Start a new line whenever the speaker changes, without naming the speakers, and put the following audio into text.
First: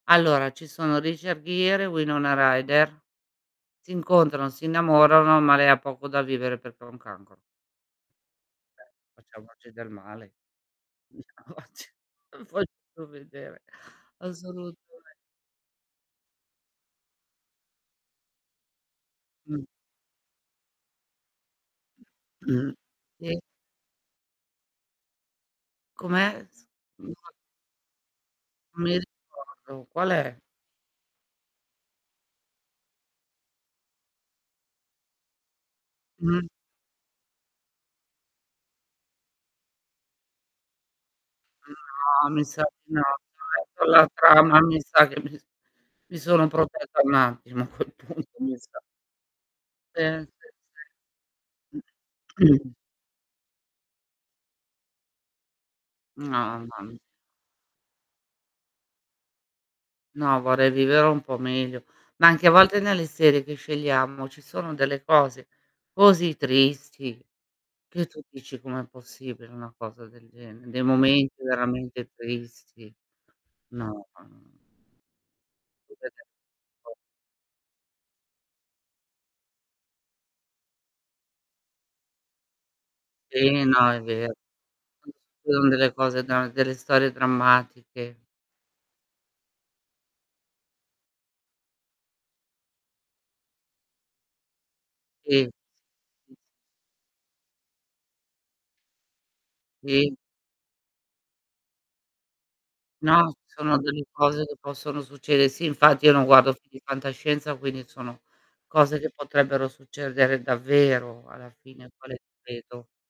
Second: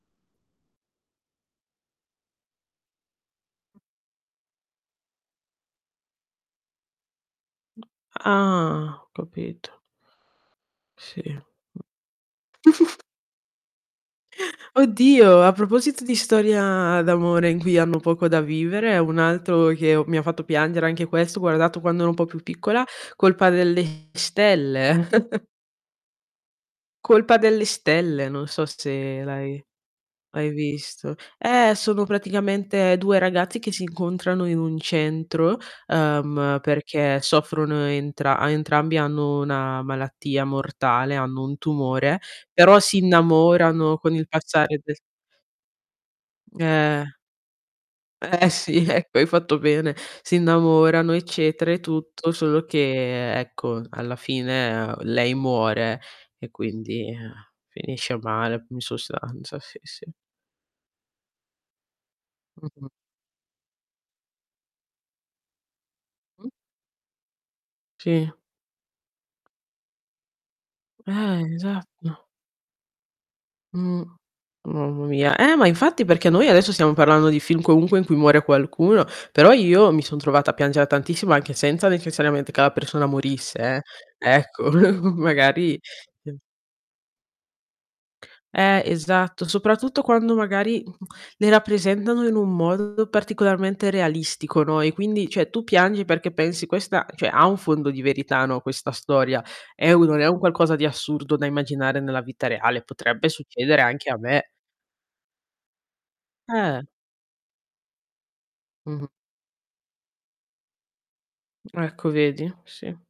Allora, ci sono: Richard Gere e Winona Rider. Si incontrano, si innamorano, ma lei ha poco da vivere perché ha un cancro. Cioè,
Ah, ho
facciamoci
capito.
del male.
Sì. Mh.
[unintelligible] Voglio proprio vedere. Assolutame
Oddio, a proposito di storia d'amore in cui hanno poco da vivere, un
Mh.
altro che ho mi ha fatto piangere anche questo, ho guardato quando ero un po' più piccola:
Sì.
Colpa delle stelle.
Com'è? S [unintelligible]
Colpa delle stelle, non so
Non mi
se l'hai
ricordo. Qual è?
l'hai visto. Eh, sono praticamente 2 ragazzi che si incontrano in un centro,
Mh.
uhm, perché soffrono entra a entrambi hanno una malattia mortale, hanno un tumore,
No, mi sa
però
di
si
no, [unintelligible] con
innamorano con il
l'altra ma
passare
mi
del
sa che mi s mi sono protetta
Eh.
un attimo, a quel punto,
Eh,
mi sa.
sì, ecco hai fatto bene.
Sì.
Si innamorano, eccetera, e
sì,
tutto,
sì.
solo che ecco, alla fine lei muore e
No, no.
quindi, eh, finisce male, mhmm, in sostanza. Sì, sì.
No, vorrei vivere un po' meglio. Ma anche a volte
Mh-mh.
nelle serie che scegliamo, ci sono delle cose così
Mh.
tristi, che tu
Sì.
dici: "Com'è possibile una cosa del gene" Dei momenti
Eh,
veramente
esatto.
tristi.
Mh.
No, no.
Mamma mia. Eh, ma infatti perché noi adesso stiamo
[unintelligible]
parlando di film comunque in cui muore qualcuno. Però, io mi son trovata a piangere tantissimo anche senza necessariamente che la persona morisse,
Sì,
eh.
no, è vero.
Ecco
[unintelligible] ci sono
magari
delle cose da delle storie drammatiche.
Eh, esatto. Soprattutto quando magari, mhmm, le rappresentano in un modo particolarmente realistico, no, e quindi,
Sì.
cioè,
Sì,
tu piangi perché
sì, sì.
pensi: "Questa, cioè, ha un fondo di verità, no, questa storia. È un
Sì.
non è un qualcosa di assurdo da immaginare nella vita reale, potrebbe
No. Sono
succedere
delle
anche a
cose
me."
che possono succede Sì, infatti io non guardo film
Eh.
di fantascienza, quindi sono cose
Mh-mh.
che potrebbero succedere davvero alla fine
Ecco,
quale
vedi?
credo.
Sì.